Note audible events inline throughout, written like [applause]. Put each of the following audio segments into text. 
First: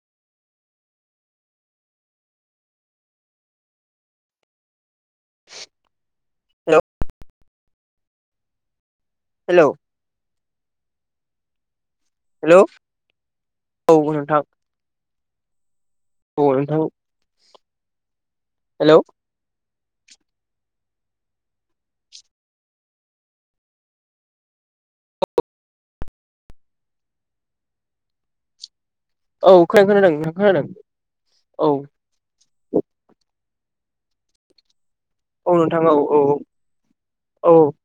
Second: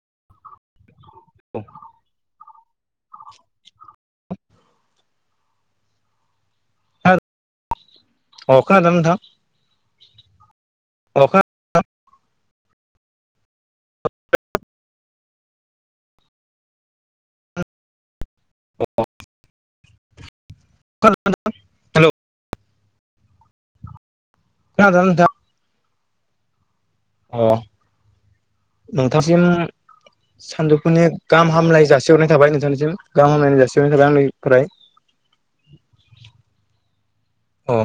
[inaudible] [inaudible] Hello. अ खोनादोना नोंथां? हेलौ। [unintelligible] हेलौ औ नोंथां। अ नोंथां हेलौ। खोनादों [unintelligible] हेलौ खोनादोंना नोंथां? अ नोंथांसिम औ खोनादों खोनादों नोंथां खोनादों सानदोफुनि गाहाम औ हामलाय जासिहरनाय थाबाय नोंथांनिसिम गाहाम हामलायनाय जासि सिनाय थाबाय आंनिफ्राय। औ नोंथां औ औ औ। अ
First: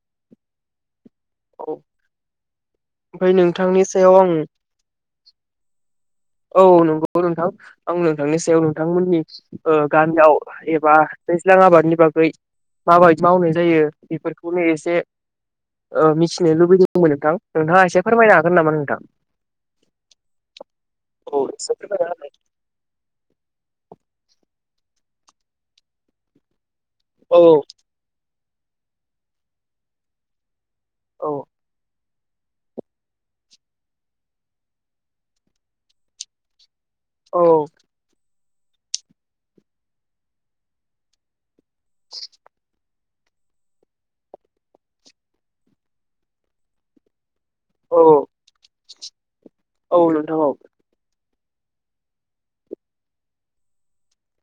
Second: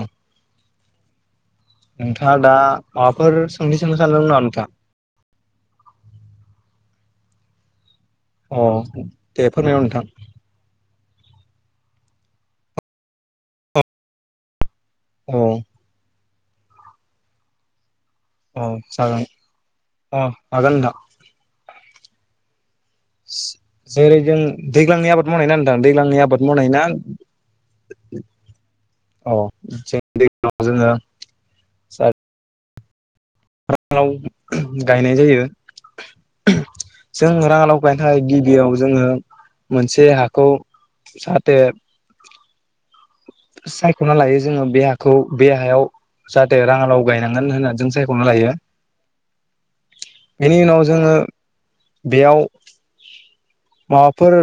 औ नोंथाङा दा ओमफ्राय माबाफोर सोंनो नोंथांनि सोंनो सायाव सानदोंमोन आं नामा नोंथां? औ नंगौ नोंथां आं नोंथांनि सायाव अ नोंथांमोननि दे ओ फोरमायहर नोंथां गामियाव एबा दैज्लां आबादनि आबादनि बागै मा बादि मावनाय जायो बेफोरखौनो एस से औ ओ मिथिनो लुबैदोंमोनमोन नोंथां नोंथाङा एसे फोरमायनो हागोन औ नामा नोंथां जागोन अ हागोन नोंथां। औ एसे फोरमायना होलाय। जेरै जों दैग्लांनि आबाद मावनाय ना नोंथां दैग्लांनि आबाद मावनाय ना औ अ जों जों औ [unintelligible] [unintelligible] गायनाय जायो [inaudible] जों रांडा औ लावगायनो थाखाय गिबियाव जोङो मोनसे हाखौ जाहाथे [inaudible] सायख'ना लायो जोङो बे हाखौ बे हायाव जाहाथे रांङा लाव गायनान थोन होननानै जों औ सायख'नो लायो औ नोंथां औ बेनि उनाव जोङो बेयाव माबाफोर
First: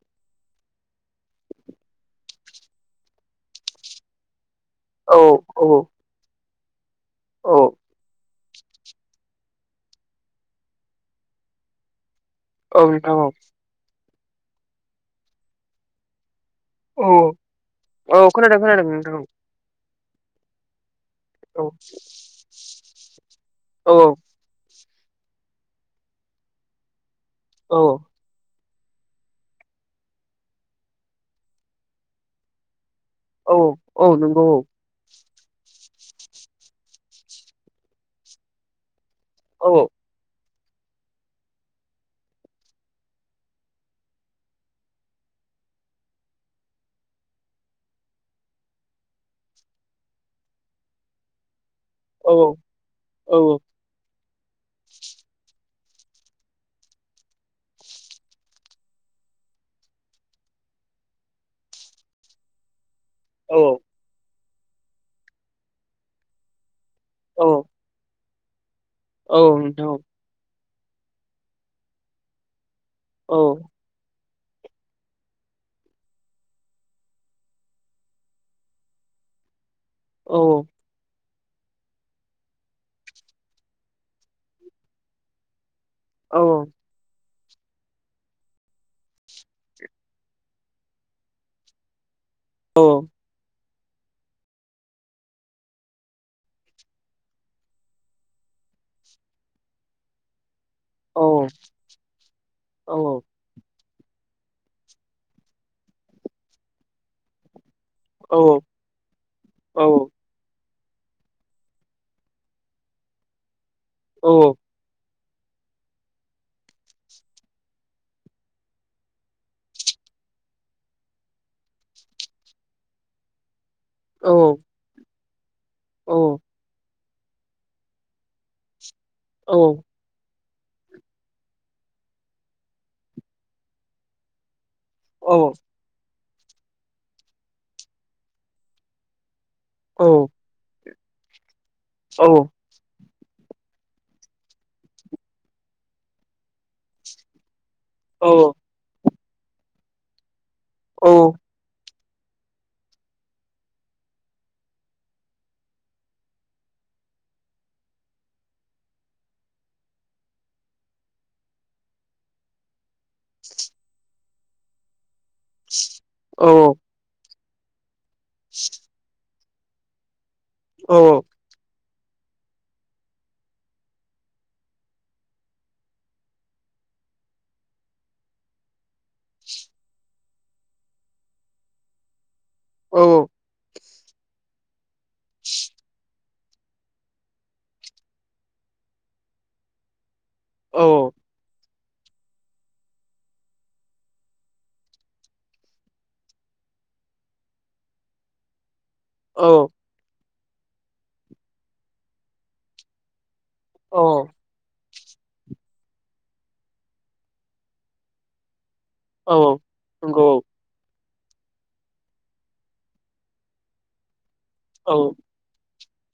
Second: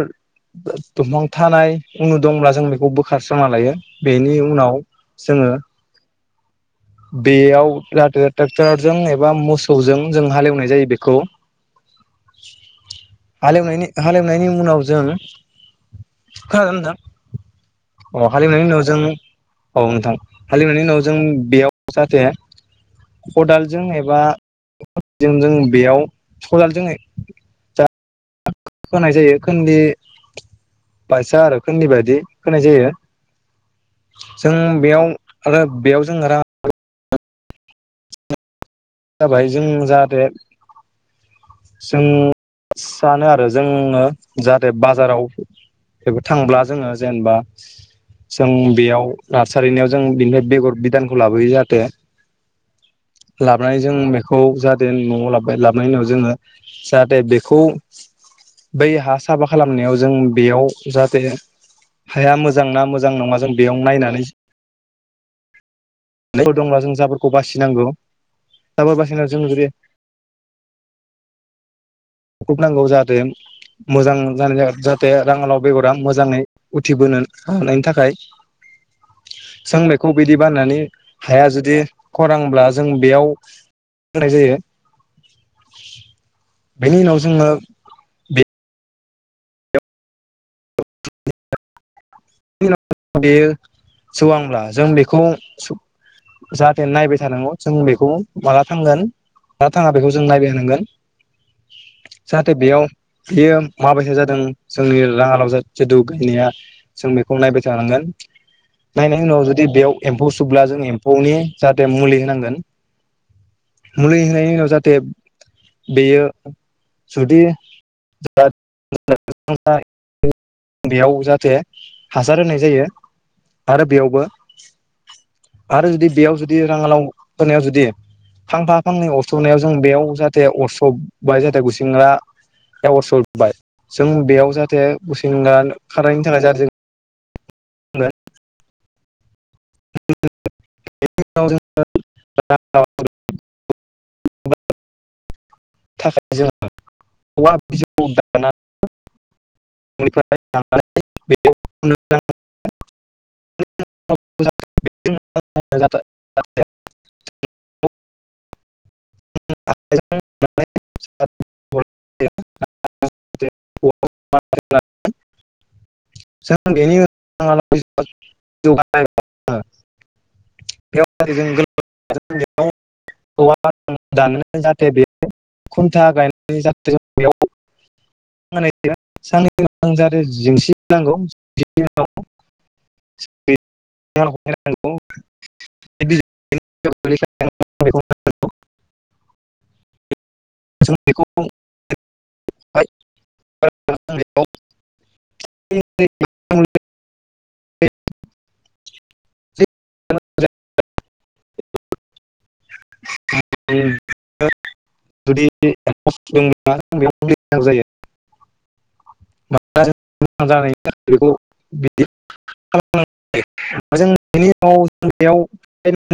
दंफां थानाय उनु दंब्ला जों बेखौ बोखारस्रांना लायो। बेनि उनाव औ जोङो औ औ बेयाव लाथो थेंक्टारजों एबा मौस सौजों जों हालेवनाय जायो बेखौ औ नोंथां औ हालेवनायनि हालेवनायनि उनाव जों खोनागोन औ नोंथां औ खोनादों हालिवनायनि उनाव खोनादों जों नोंथां औ नोंथां हालिवनायनि उनाव जों औ बेयाव जाहाथे खदालजों औ एबा जों जों बेयाव कदाल जोङै औ होनाय जायो खोन्दी बासा आरो खोन्दी बायदि होनाय जायो। औ औ नंगौ जों औ बेयाव आरो बेयाव जों आरो [unintelligible] जाबाय औ जों जाहाथे जों सानो आरो जोङो जाहाथे बाजाराव बेफोर थांब्ला जोङो जेनेबा जों बेयाव नारसारिनायाव जों बेनिफ्राय बेगर बिदानखौ लाबोयो जाहाथे औ औ लाबोनानै जों बेखौ जाहाथे न'आव लाबो लाबोनायनि उनाव जोङो जाहाथे बेखौ बै हा साफा खालामनायाव जों बेयाव जाहाथे हाया मोजांना मोजां मोां ना जों औ बेयाव नायनानै द जों [unintelligible] फुसाफोरखौ औ बासिनांगौ [unintelligible] दाबा बासिना औ जों जुदि नोंथां नांगौ जाहाथे औ मोजां जानाय जागोन जाहाथे राङालाव बेगरा मोजाङै उथिबोनो हानायनि थाखाय जों बेखौ बिदि औ बाननानै हाया जुदि खरांब्ला जों बेयावनाय जायो औ बेनि उनाव जोङो बे [unintelligible] [inaudible] बेनि औ बेयो सौ आांब्ला जों बेखौ [unintelligible] जाहाथे नायबाय थानांगौ जों बेखौ माला थांगोन ना थाङा बेखौ जों नायबाय थानांगोन। औ जाहाथे बेयाव बेयो माबायदि जादों जोंनि राङालाव जेदु गायनाया जों बेखौ नायबाय औ औ नायनि उनाव जु बेयाव औ एम्ौ सुबोब्ला ज [unintelligible] बौनि जाहाथे मुलि होनांगोन मुलि होनायनि उनाव जाहाथे बेयो जुदि बेयाव जाहाथे हास हासार होनाय जायो आरो बेयावबो आरो जुदि बेयाव जुदि राङालाव होनायाव जुदि फांफा फांनै अरथ'नायाव जों बेयाव जाहाथ जाहाथे अरसबबाय जाहाथे गुसिंग्रा एवर्सरबाय जों बेयाव जाहाथे जाहाथे औ बुसें खनायनि थाखाय जों औ [unintelligible] थाखाय जोंहा औवा बिजौखौ दान औ [unintelligible] [unintelligible] [unintelligible] [unintelligible] [unintelligible] [unintelligible] [unintelligible] [unintelligible] [unintelligible] औ [unintelligible] [unintelligible] [unintelligible] [unintelligible] औ [unintelligible] [unintelligible] [unintelligible] [unintelligible] बेनि नंगौ उनाव बेयाव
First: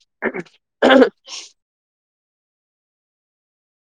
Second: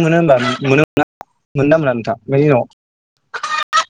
मोनो होनबा मोनो औ मोना मोनदा मोना नोंथाङां [unintelligible]